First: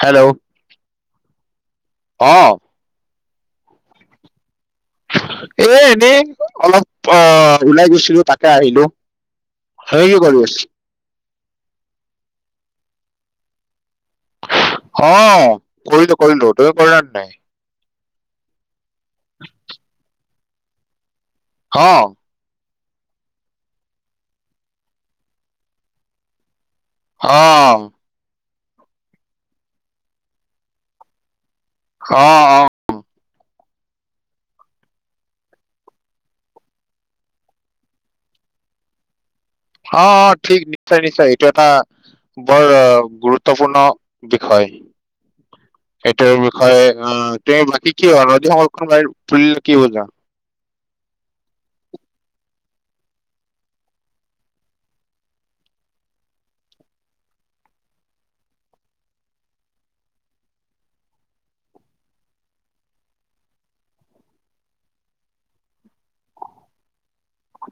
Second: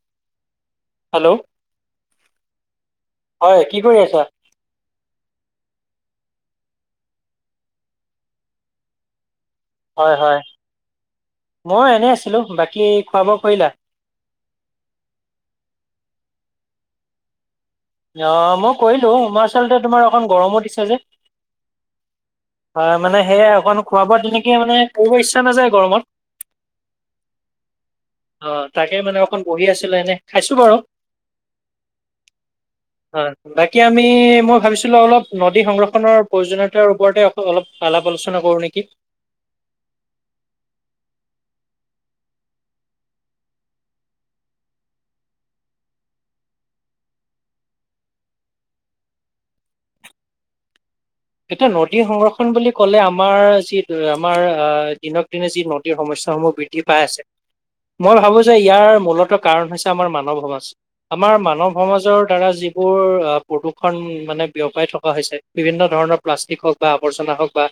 Hello hello অহঁ। হয়, কি কৰি আছা? এ এনেই অলপ অ ওলাই গৈছিলো তাকে আহিলো। সেই হয় কি কৰি হয় আছ মই এনেই আছিলোঁ। বাকী খোৱা বোৱা কৰিলা? অ, কৰিলো-কৰিলো, তুমি কৰিলা নাই? অ মই কৰিলো হোমাৰচলতে তোমাৰ অকণ গৰমো দিছে যে। হঁ। হয় মানে সেয়াই অকণ খোৱা বোৱা তেনেকে মানে কৰিব ইচ্ছা নাযায় গৰমত। অ অ, তাকে মানে অকণ বহি আছিলো এনে, খাইছো বাৰু অ-অ অ বাকী আমি, মই ভাবিছিলো অলপ নদী সংৰক্ষনৰ প্ৰয়োজনীয়তাৰ ওপৰতে অলপ আলাপ-আলোচনা কৰো নেকি অহ- ঠিক নিশ্চয় নিশ্চয় এইটো এটা বৰ গুৰুত্বপূৰ্ণ বিষয়। [inaudible] সেইটোৰ বিষয়ে আহ তু বাকী কি হয় নদী সংৰক্ষনৰ বুলিলে কি বুজা? এতিয়া নদী সংৰক্ষন বুলি ক'লে, আমাৰ যি আমাৰ আহ দিনক-দিনে যি নদীৰ সমস্যা কৰ্ম বৃদ্ধি পাই আছে মই ভাবোঁ যে ইয়াৰ মূলত কাৰণ হৈছে আমাৰ মানৱ সমাজ, আমাৰ মানৱ সমাজৰ দ্বাৰা যি বোৰ প্ৰদূৰ্ষণ মানে বিয়পাই থকা হৈছে বিভিন্ন ধৰণৰ প্লাষ্টিক হওক বা আৱৰ্জনা হওক বা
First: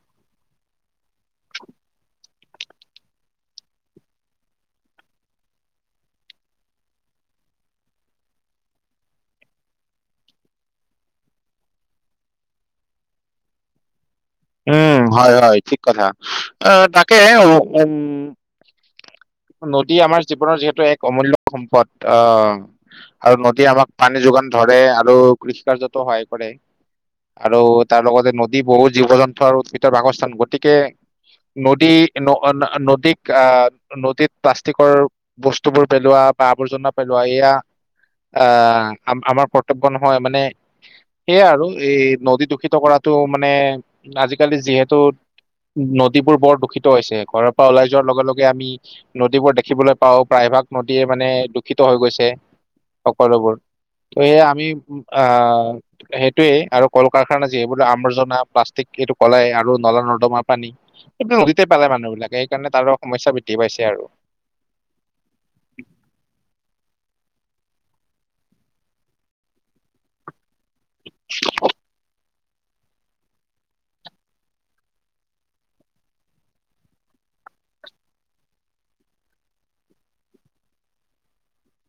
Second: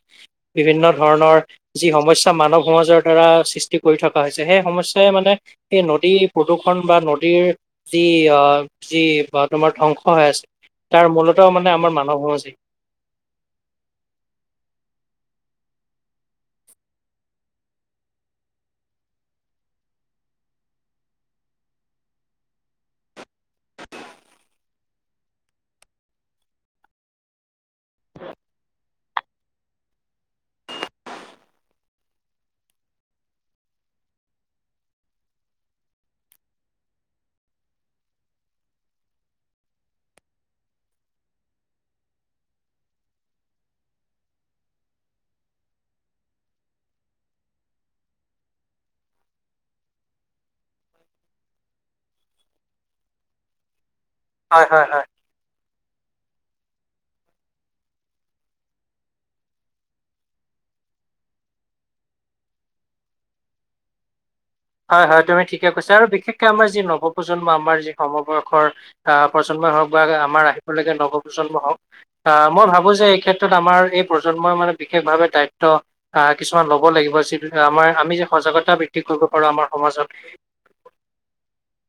বিভিন্ন ধৰণৰ যি সমস্যা মানৱ সমাজৰ দ্বাৰা সৃষ্টি কৰি থকা হৈছে সেই সমস্যাই মানে এই নদী প্ৰদূৰ্ষণ বা নদীৰ যি অ যি তোমাৰ ধ্বংস হৈ আছে তাৰ মূলতেও মানে আমাৰ মানৱসমজী উম, হয়-হয়, ঠিক কথা, আহ, তাকে উম [inaudible] নদী আমাৰ জীৱনৰ যিহেতু এক অমূল্য সম্পদ আহ আৰু নদীয়ে আমাক পানী যোগান ধ ধৰে আৰু কৃষি কাৰতো সহায় কৰে আৰু তাৰ লগতে নদী বহুত জীৱ -জন্তু আৰু উৎকিতৰ বাসস্থান গতিকে নদী নদীক আহ নদীত প্লাষ্টিকৰ বস্তুবোৰ পেলোৱা বা আৱৰ্জনা পেলোৱা এয়া আহ আমাৰ কৰ্তব্য নহয় মানে সেয়া আৰু এই নদী দূষিত কৰাতটো মানে আজিকালি যিহেতু নদীবোৰ বৰ দূষিত হৈছে ঘৰৰ পৰা ওলাই যোৱাৰ লগে লগে আমি নদীবোৰ দেখিবলৈ পাও প্ৰায় বিভাগ নদীয়ে মানে দূষিত হৈ গৈছে সকলোবোৰ। ত এইয়া হয় আমি হয় হয়। অ সেইটোৱেই আৰু কল কাৰখানা যিবো আমৰ্জনা প্লাষ্টিক এইটো কলাই আৰু নলা- নৰ্দমা পানী সেইটো নদীতে পেলাই মানুহ বিলাকে, সেইকাৰণে তাৰো সমস্যা বৃদ্ধি পাইছে আৰু হয় প্ৰজন্ম আমাৰ যি সমবয়সৰ আহ প্ৰজন্মই হওঁক বা আমাৰ আহি তেওঁলোকে নৱপ্ৰজন্ম হওক অ মই ভাবো যে এই ক্ষেত্ৰত আমাৰ এই প্ৰজন্মই মানে বিশেষভাৱে দায়িত্ব আহ কিছুমান ল'ব লাগিব আম আমি যে সজাগতা বৃদ্ধি কৰিব পাৰোঁ আমাৰ সমাজত।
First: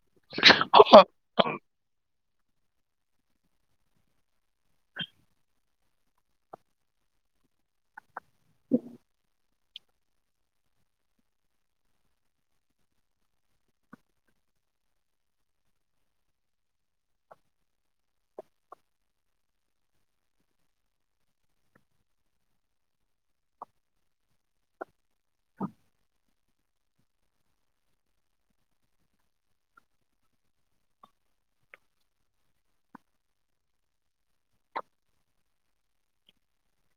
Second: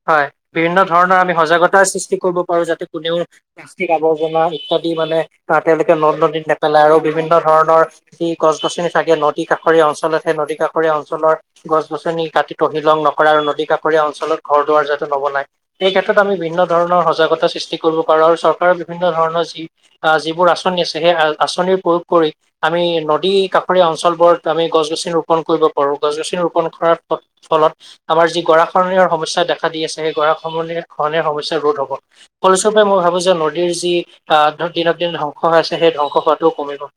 হয়, বিভিন্ন ধৰণৰ আমি সজাগতা সৃষ্টি কৰিব আৰু যাতে কোনেও প্লাষ্টিক আৱৰ্জনা ইত্যাদি মানে আহ তেওঁলোকে নদ-নদীত নেপেলাই, আৰু বিভিন্ন ধৰণৰ ধৰণৰ যি গছ- গছনি থাকে নদী কাষৰীয়া অঞ্চলত সে নদী কাষৰীয়া অঞ্চলৰ গছ- গছনি কাটি তহিলং নকৰে আৰু নদী কাষৰীয়া অঞ্চলত ঘৰ দুৱাৰ যতে নবনাই এই ক্ষেত্ৰ আমিভিন্ন ধৰণৰ সজাগত [unintelligible] সৃষ্টি কৰিব পাৰো আৰু চৰকাৰৰ বিভিন্ন ধৰণৰ যি, আ যিবোৰ আঁচনি আছে সেই আ আঁচনিৰ প্ৰয়োগ কৰি আমি নদী কাষৰীয়া অঞ্চল বোৰত আমি গছ- গছনি ৰোপন কৰিব পাৰোঁ গছ-গছনি ৰোপন কৰাৰ ফলত আমাৰ যি গৰাখৰনিয়াৰ সমস্যা দেখা দি আছে সেই গৰাখমনি খহনিয়াৰ সমস্যা ৰোধ হ'ব। ফলস্বৰূপে মই ভাবোঁ যে নদীৰ যি আ‌ ধৰ দিনক দিনতে ধ্বংস হৈ আছে সেই ধ্বংস হোৱাটোও কমিব। [inaudible]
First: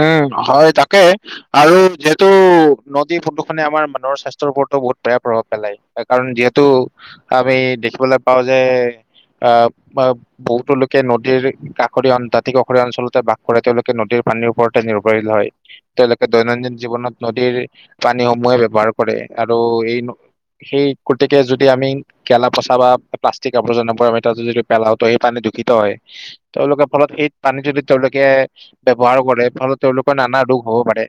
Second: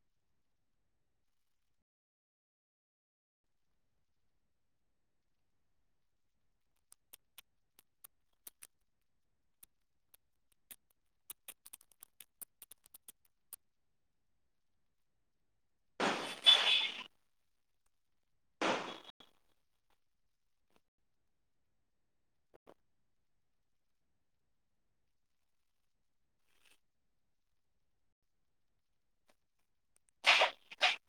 উম হয়, তাকে আৰু যিহেতু নদী প্ৰদূষণে খনে আমাৰ মানুহৰ স্বাস্থ্যৰ ওপৰত ৰতো বহুত বেয়া প্ৰভাৱ পেলাই সেইকাৰণে যিহেতু আমি দেখিবলৈ পাওঁ যে আ বা বহুতো লোকে নদীৰ কাষৰীয়া অন দাঁতি কাষৰীয়া অঞ্চলতে বাস কৰে তেওঁলোকে নদীৰ পানীৰ ওপৰতে নিৰ্ভৰৰীল হয়, তেওঁলোকে দৈনন্দিন জীৱনত নদীৰ পানীসমূহে ব্যৱহাৰ কৰে। আৰু এই ন সেই, গতিকে যদি আমি গেলা-পচা বা প্লাষ্টিক আৱৰ্জনা পৰা আমি তাত যদি পেলাওঁ ত সেই পানীত দূখিত হয়, তেওঁলোকে ফলত এইত পানী যদি তেওঁলোকে ব্যৱহাৰ কৰে, ফলত তেওঁলোকৰ নানা ৰোগ হ'ব পাৰে।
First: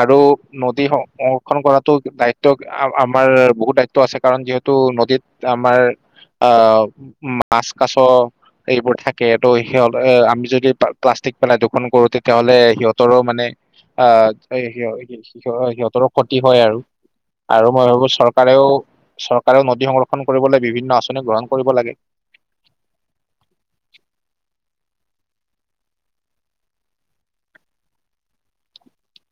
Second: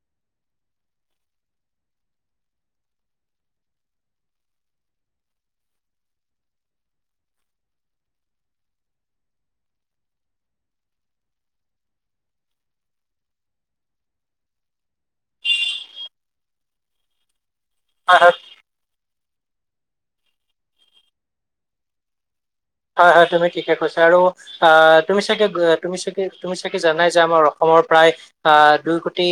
আৰু নদী সং সংৰক্ষন কৰাতো দায়িত্ব আ - আমাৰ বহুত দায়িত্ব আছে কাৰণ যিহেতু টো নদীত আমাৰ আ মাছ কাছ এইবোৰ থাকে ত' সিহঁত এ আমি যদি পা - প্লাষ্টিক পেলাই দিও ফোন কৰোঁ, তেতিয়াহলে সিহঁতৰো মানে আ, [unintelligible] সিহঁতৰো ক্ষতি হয় আৰু আৰু মই ভাবো চৰকাৰেও চৰ কাৰণ নদী সংৰক্ষণ কৰিবলৈ বিভিন্ন আঁচনি গ্ৰহণ কৰিব লাগে। হয় হয়, তুমি ঠিকে কৈছা আৰু অ' তুমি চাগে গ তুমি চাগে তুমি চাগে জানাই যে আমাৰ অসম মৰ‌ প্ৰায় আ দুই কোটি,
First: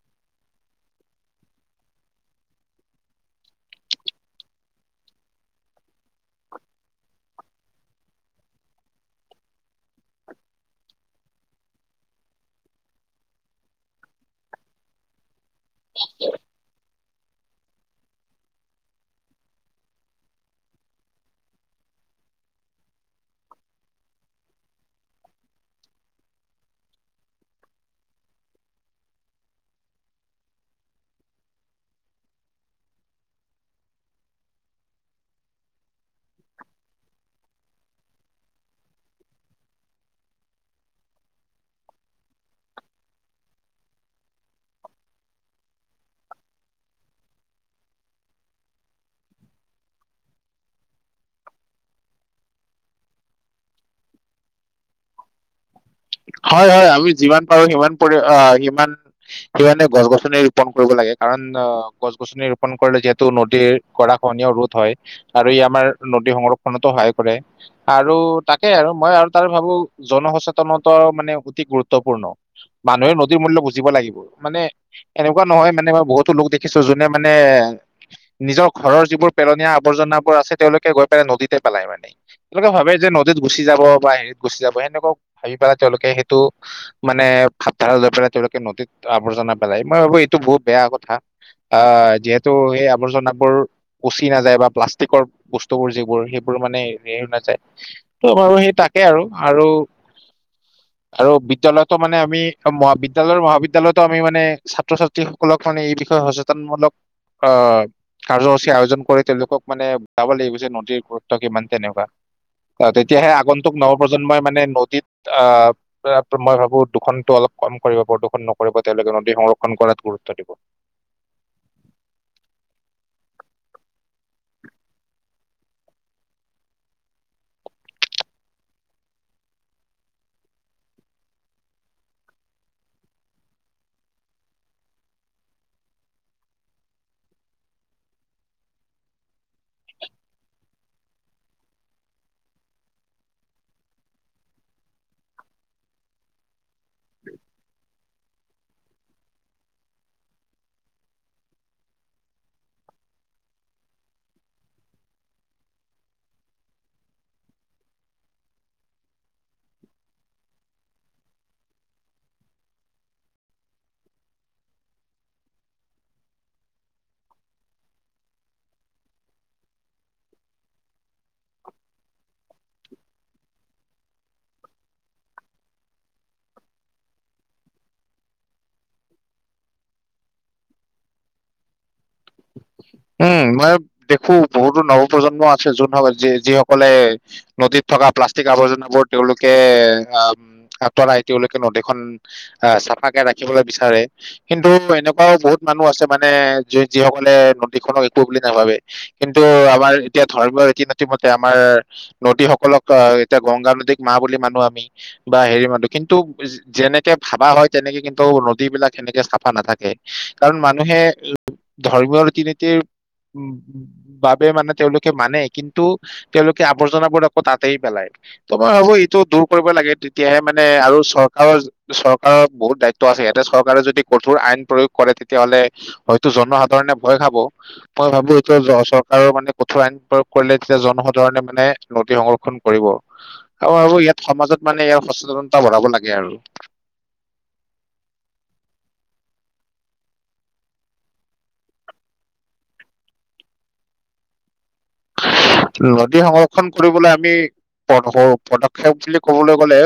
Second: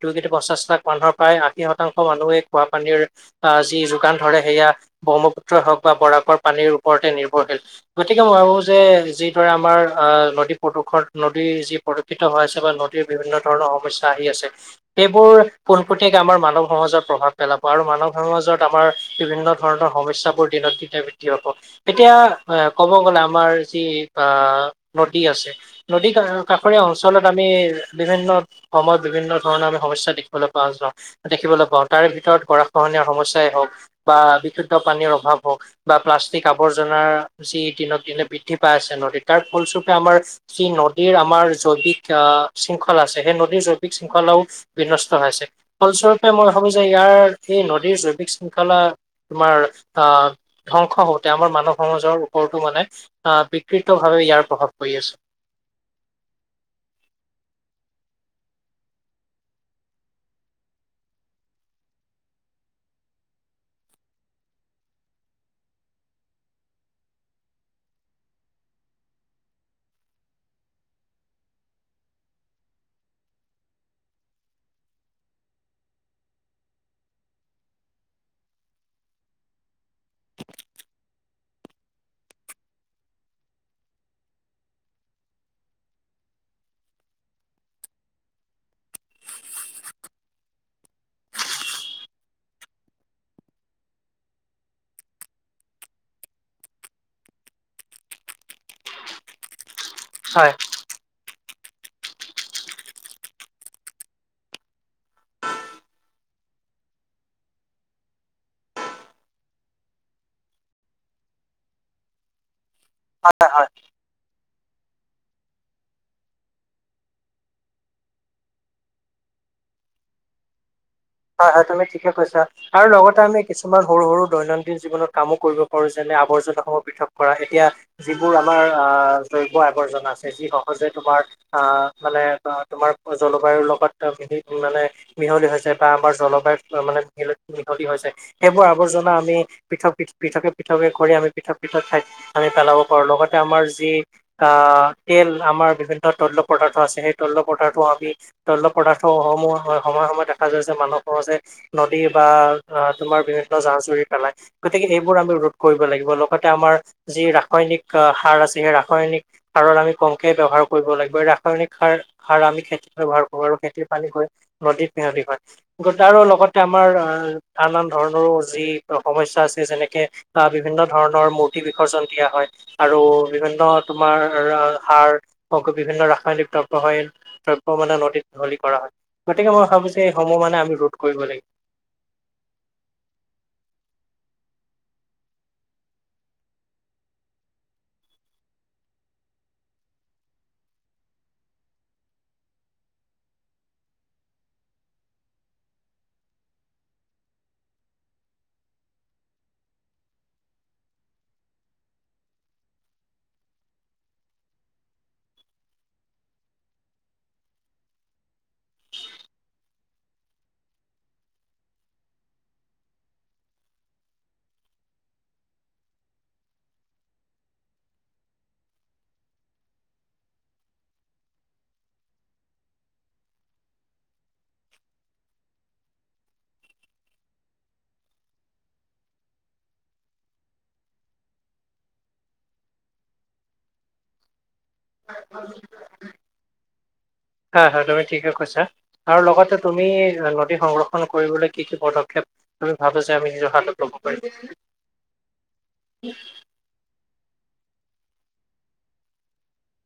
দুই কোটি পঞ্চাছ লাখ মানুহৰ প্ৰায় আশী শতাংশ মানুহে খোৱা পানীৰ আ যি যোগান ধৰে, সেয়া ব্ৰহ্মপুত্ৰই হওক বা বৰাকৰ পানীৰ ওপৰতে নিৰ্ভৰশীল। গতিকে মই ভাবোঁ যে যিদৰে আমাৰ অ নদী প্ৰদূষণ নদী যি প্ৰদূষিত হৈ আছে বা ন বিভিন্ন ধৰণৰ সমস্যা আহি আছে সেইবোৰ পোনপতিয়াকে আমাৰ মানৱ সমাজত প্ৰভাৱ পেলাব, আৰু মানৱ সমাজত আমাৰ বিভিন্ন ধৰণৰ সমস্যাবোৰ দিনক-দিনে বৃদ্ধি হব। তেতিয়া [unintelligible] ক'ব গ'লে আমাৰ যি আ নদী আছে নদী কা - কাষৰীয়া অঞ্চলত আমি বিভিন্ন সময়ত বিভিন্ন ধৰণৰ আমি সমস্যা দেখিবলৈ পা যাওঁ দেখিবলৈ পাওঁ তাৰে ভিতৰত গৰা খহনীয়া সমস্যাই হওক বা বিশুদ্ধ পানীৰ অভাৱ হওক বা প্লাষ্টিক আৱৰ্জনাৰ যি দিনক দিনে বৃদ্ধি পাই আছে নদীত তাৰ ফলস্বৰূপে আমাৰ যি নদীৰ আমাৰ জৈৱিক আ শৃংখল আছে, সেই নদীৰ জৈৱিক শৃংখলাও বিনষ্ট হৈছে, ফলস্বৰূপে মই ভাবো যে ইয়াৰ এই নদীৰ জৈৱিক শৃংখলা তোমাৰ আ ধ্বংস হওঁতে আমাৰ মানৱ সমাজৰ [unintelligible] মানে আ বিকৃতভাৱে ইয়াৰ প্ৰভাৱ পৰি আছে। হয় হয়। আমি যিমান পাৰোঁ সিমান পৰি অ সিমান - সিমানে গছ -গছনি ৰোপন কৰিব লাগে কাৰণ অ গছ গছনি ৰোপন কৰিলে যিহেতু নদীৰ গৰাখহনীয়া ৰোধ হয় আৰু ই আমাৰ নদী সংৰক্ষণতো সহায় কৰে আৰু তাকে আৰু মই আৰু তাৰ ভাবোঁ জনসচে তনতো মানে অতি গুৰুত্বপূৰ্ণ, মানুহে নদীৰ মূল্য বুজিব লাগিব, মানে এনেকুৱা ন হয় মানে মই বহুতো লোক দেখিছোঁ যোনে মানে নিজৰ ঘৰৰ যিবোৰ পেলনীয়া আৱৰ্জনাবোৰ আছে, তেওঁলোকে গৈ পেলাই নদীতে পেলাই মানে, তেওঁলোকে ভাবে যে নদীত গুচি যাব বা হেৰিত গুচি যাব সেনেকুৱা ভাবি পেলাই তেওঁলোকে সেইটো, মানে ভাৱধাৰা লৈ পেলাই তেওঁলোকে নদীত আৱৰ্জনা পেলাই, মই ভাবো এইটো বহুত বেয়া কথা। আ, যিহেতু সেই আৱৰ্জনাবোৰ পচি নাযায়, বা প্লাষ্টিকৰ বস্তুবোৰ যিবোৰ সেইবোৰ মানে হেৰি নাযায় ত মই ভাবো সেই তাকে আৰু, আৰু হয়। আৰু বিদ্যালয়তো মানে আমি ম বিদ্যালয়ৰ মহাবিদ্যালয়তো আমি মানে ছাত্ৰ- ছাত্ৰীসকলক মানে এই বিষয়ে সচেতন মূলক অ, কাৰ্যসূচী আয়োজন কৰি তেওঁলোকক মানে বুজাব লাগিব যে নদীৰ গুৰুত্ব কিমান কেনেকুৱা। অ তেতিয়াহে হয় হয়। আগন্তুক নৱপ্ৰজন্মই মানে ন আহ মই ভাবো দূষণটো অলপ কম কৰিব প্ৰদূষণ নকৰিব তেওঁলোকে নদী সংৰক্ষণ কৰাতো গুৰুত্ব দিব। হয় হয় তুমি ঠিকে কৈছা আৰু লগতে আমি কিছুমান সৰু সৰু দৈনন্দিন জীৱনত কামো কৰিব পাৰো যেনে সেই আৱৰ্জনসমূহ পৃথক কৰা, এতিয়া যিবোৰ আমাৰ আহ জৈৱ-আৱৰ্জনা আছে, যি সহজে তোমাৰ হয়, অ, মানে তোমাৰ জলবায়ুৰ লগত মিলি মানে মিহলি হৈছে বা আমাৰ জলবায়ুত মানে মহ মিহলি হৈছে, সেইবোৰ আৱৰ্জনা আমি পৃথক-পৃথকে-পৃথক ঘ আমি পৃথক পৃথক ঠাইত আমি পেলাব পাৰোঁ লগতে আমাৰ যি আহ তেল আমাৰ বিভিন্ন তৈল পদাৰ্থ আছে সেই তৈল পদাৰ্থও আমি তৈল পদাৰ্থ সমূহ সময়ে সময়ে স মানৱসমাজে নদী বা অ তোমাৰ বিভিন্ন জান-জুৰি পেলাই গতিকে এইবোৰ আমি ৰোধ কৰিব লাগিব লগতে আমাৰ যি ৰাসায়নিক সাৰ আছে সেই ৰাসায়নিক সাৰৰ আমি কমকে ব্যৱহাৰ কৰিব লাগিব, ৰাসায়নিক সাৰ-সাৰ আমি খেতিত ব্যৱহাৰ কৰো, আৰু খেতিৰ পানী গৈ নদীত সিহঁতি হয়, তাৰো লগতে আমাৰ আন-আন ধৰণৰো যি সমস্যা আছে, যেনেকে বিভিন্ন ধৰণৰ মূৰ্তি বিসৰ্জন দিয়া হয় আৰু বিভিন্ন তোমাৰ আৰু বিভিন্ন ৰাসায়নিক দ্ৰব্যসন দ্ৰব্ মানে নদীত মহলি কৰা হয় গতিকে মই ভাবিছোঁ সেই সমূহ মানে আমি ৰোধ কৰিব লাগিব। উম! মই দেখো বহুতো নৱপ্ৰজন্ম আছে যোন য যিসকলে নদীত থকা পালাষ্টিক আবৰ্জনা বোৰ তেওঁলোকে আঁতৰাই তেওঁলোকে নদী খন থাকে ৰাখিবলৈ বিচাৰে কিন্তু এনেকুৱাও বহুত মানুহ আছে মানে। যিসকলে নদীখনক একো বুলি নাভাবে, কিন্তু আমাৰ এতিয়া ধৰ্মীয় ৰীতি-নীতিমতে আমাৰ নদী সকলক আহ এতিয়া গংগা নদীক মা বুলি মানো আমি বা হেৰি মানু কিন্তু যে। তেনেকে ভাবা হয় তেনেকে কিন্তু নদী বিলাক সেনেকে চাফা নাথাকে কাৰণ মানুহে। ধৰ্মীয় ৰীতি নীতিৰ। উম, বাবে মানে তেওঁলোকে মানে, কিন্তু তেওঁলোকে আৱৰ্জনাবোৰ আকৌ তাতেই পেলায়। ত মই ভাবো এইটো দূৰ কৰিব লাগে তেতিয়াহে মানে আৰু চৰকাৰৰ চৰকাৰৰ বহুত দায়িত্ব আছে। ইয়াতে চৰকাৰে যদি কঠোৰ আইন প্ৰয়োগ কৰে তেতিয়াহ'লে জনসাধাৰণে ভয় খাব মই ভাবো এইটো চৰকাৰৰ মানে কঠোৰ আইন প্ৰয়োগ কৰিলে তেতিয়া জনসাধাৰণ মানে নদী সংৰক্ষণ কৰিব আৰু আৰু ইয়াত সমাজত। মানে ইয়াৰ সচেতনতা বঢ়াব লাগে আৰু হয় হয় তুমি ঠিকে কৈছা। আৰু লগতে তুমি নদী সংৰক্ষণ কৰিবলৈ কি কি পদক্ষেপ, তুমি ভাবিছা আমি নিজৰ হাতত ল'ব [unintelligible] নদী সংৰক্ষণ কৰিবলৈ আমি- সৰু পদক্ষেপ বুলি কবলৈ গলে,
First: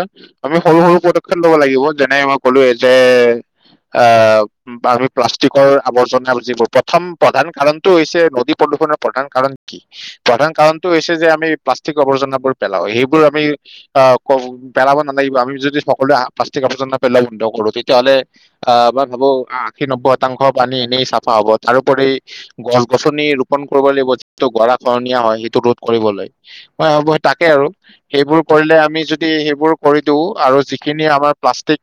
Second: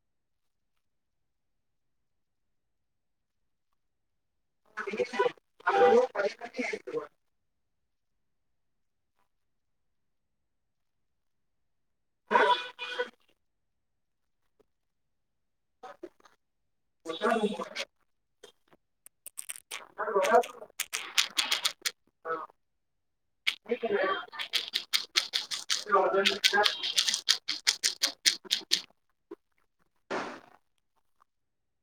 আমি সৰু সৰু পদক্ষেপ লব লাগিব যেনে মই ক'লো এ। অ। বা আমি প্লাষ্টিকৰ আৱৰ্জনা যিবোৰ, প্ৰথম প্ৰধান কাৰণটো হৈছে নদী প্ৰদূষণৰ প্ৰধান কাৰণ কি? প্ৰধান কাৰণতটো হৈছে যে আমি প্লাষ্টিক আৱৰ্জনাবোৰ পেলাও সেইবোৰ আমি অ ক পেলাব নালাগে। আমি যদি সকলোৱে প্ৰালাস্তিক আবৰ্জনা নেপেলালো হ'লে তেতিয়াহ'লে অ। ভাবো আশী, নব্বৈ শতাংশ পানী এনেই চাফা হব, তাৰোপৰি গছ-গছনি ৰোপন কৰিব লাগিব। [unintelligible] কৰণীয়া হয়, সেইটো ৰোধ কৰিবলৈ, মই ভাবো তাকে আৰু সেইবোৰ কৰিলে আমি যদি সেইবোৰ কৰি দিও আৰু যিখিনি আমাৰ। প্লাষ্টিক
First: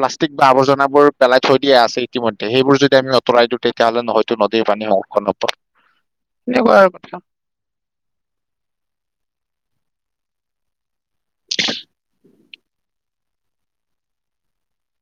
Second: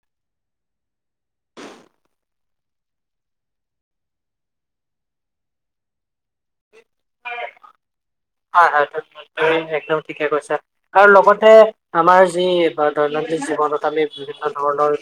প্লাষ্টিক বা আৱৰ্জনাবোৰ পেলাই থৈ দিয়া আছে ইতিমধ্যে সেইবোৰ যদি আমি আঁতৰাই টুটিলে ন হয়তো নদীৰ পানী সংক্ষণ। [inaudible] এনেকোৱা আৰু কথা হয়-হয়, একদম ঠিকে কৈছা আৰু লগতে আমাৰ যি দৈনন্দিন জীৱনত আমি বিভিন্ন ধৰণৰ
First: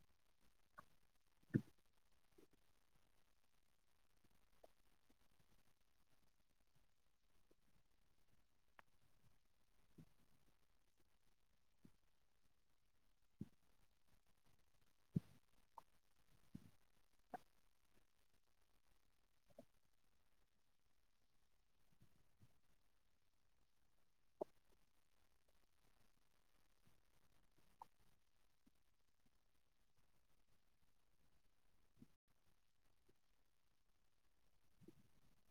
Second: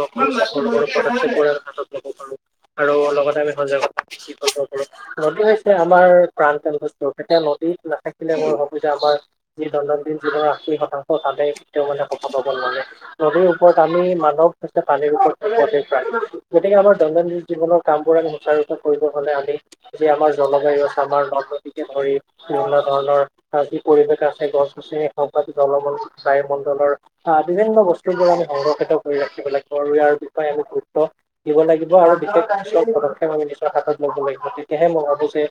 কক্ষপথ হাতত লব পাৰো। আৰু লগতে আমি সজাগতা বৃদ্ধি কৰিব পাৰো নদী হৈছে আমাৰ প্ৰাণ [unintelligible] [unintelligible] বোলে সুবিধা হয়, আমাৰ যি দৈনন্দিন জীৱনৰ আশী শতাংশ মানে কেতিয়াও মানে শকত হব নোৱাৰে নদীৰ ওপৰত আমি মানৱ হৈছে পানীৰ ওপৰত প্ৰৱেশ পায় গতিকে আমাৰ দৈনন্দিন জীৱনৰ কামবোৰত। সুচাৰুচা কৰিব হলে আমি যেতিয়া আমাৰ জলবায়ু আছে আমাৰ নদ নদীকে ধৰি। বিভিন্ন ধৰণৰ যি পৰিৱেশ আছে গছ-গছনি হক বা জলমণ্ডল, বায়ুমণ্ডলৰ- অ, বিভিন্ন বস্তু বোৰ আমি সংৰক্ষিত কৰি ৰাখিব লাগিব আৰু ইয়াৰ বিষয়ে আমি গুৰুত্ব দিব লাগিব আৰু বি- সুচিয়াৰ পদক্ষেপ আমি নিজৰ হাতত ল'ব লাগিব তেতিয়াহে মই ভাবো যে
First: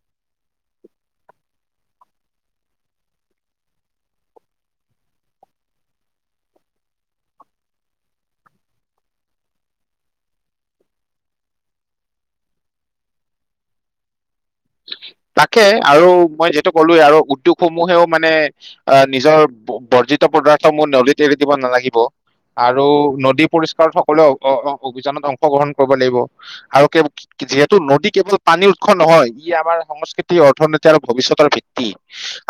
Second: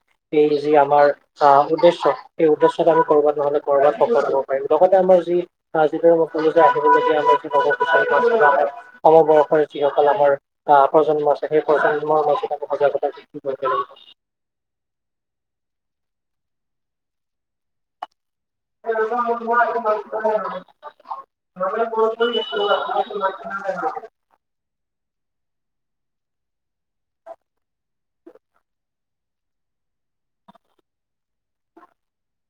এই যি আমাৰ। অ উদ্দেশ্য সেই উদ্দেশ্য আমি ক'ৰবাত নহ'লে কৰ'ৰবাত সফল হব পাৰিম লগতে আমাৰ যি, আহ যিটো। আহিবলগীয়া আমাৰ যুব সমবৰ্ষৰ যিসকল আমাৰ অহা প্ৰজন্ম [unintelligible] তাকে আৰু মই যিহেটো ক'লোৱে আৰু উদ্যোগ সমূহেও মানে আহ, নিজৰ বৰ্জিত পদাৰ্থসমূহ নদীত এৰি দিব নালাগিব আৰু লাগিব নদী পৰিষ্কাৰত সকলোৱে অভিযানত অংশ। অংশগ্ৰহণ কৰিব লাগিব আৰু কে যিহেতু নদী কেৱল পানীৰ উৎস নহয়। ই আমাৰ সংস্কৃতি অৰ্থনীতি আৰু ভৱিষ্যতৰ ভিত্তি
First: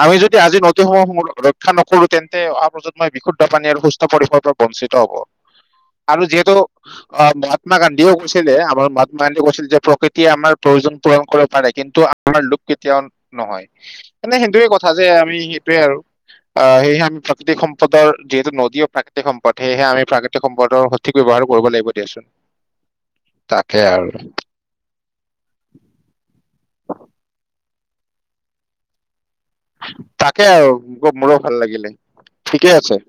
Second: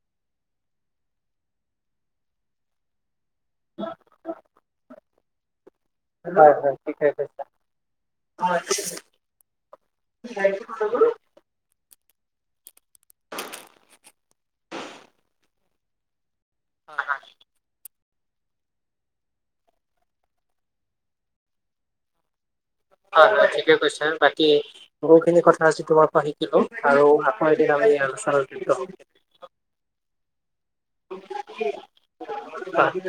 আমি যদি আজি নদীসমূহ ৰক্ষা নকৰোঁ। কৰো তেন্তে অহা প্ৰজন্মই বিশুদ্ধ পানী আৰু সুস্থ পৰিসৰ পৰা বঞ্চিত হ'ব। আৰু হয় যিহেতু হয় ঠিকে অ কৈছা। মহাত্মা গান্ধীয়েও কৈছিলে আমাৰ মহাত্মা গান্ধীয়েও কৈছিলে যে প্ৰকৃতিয়ে আমাৰ প্ৰয়োজন পূৰণ কৰিব পাৰে। কিন্তু আমাৰ লোক কেতিয়াও নহয় মানে সেইটোয়ে কথা যে আমি সেইটোয়ে আৰু। অ, সেইহে আমি প্ৰাকৃতিক সম্পদৰ যিহেতু নদী আৰু প্ৰাকৃতিক সম্পদ, সেয়েহে আমি প্ৰাকৃতিক সম্পদৰ সঠিকৈ ব্যৱহাৰ কৰিব লাগিব, দিয়াচোন হয় হয় ঠিকে তাকে কৈছে আৰু বাকী বহুখিনি কথা আজি তোমাৰ পৰা শিকিলো। আৰু আকৌ এদিন আমি আলোচনাত মিলিত হ'ম। তাক- কে আও ম মোৰো ভাল লাগিলে, ঠিক ঠিকে আছে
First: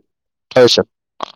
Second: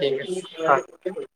হয়। তাৰপিছত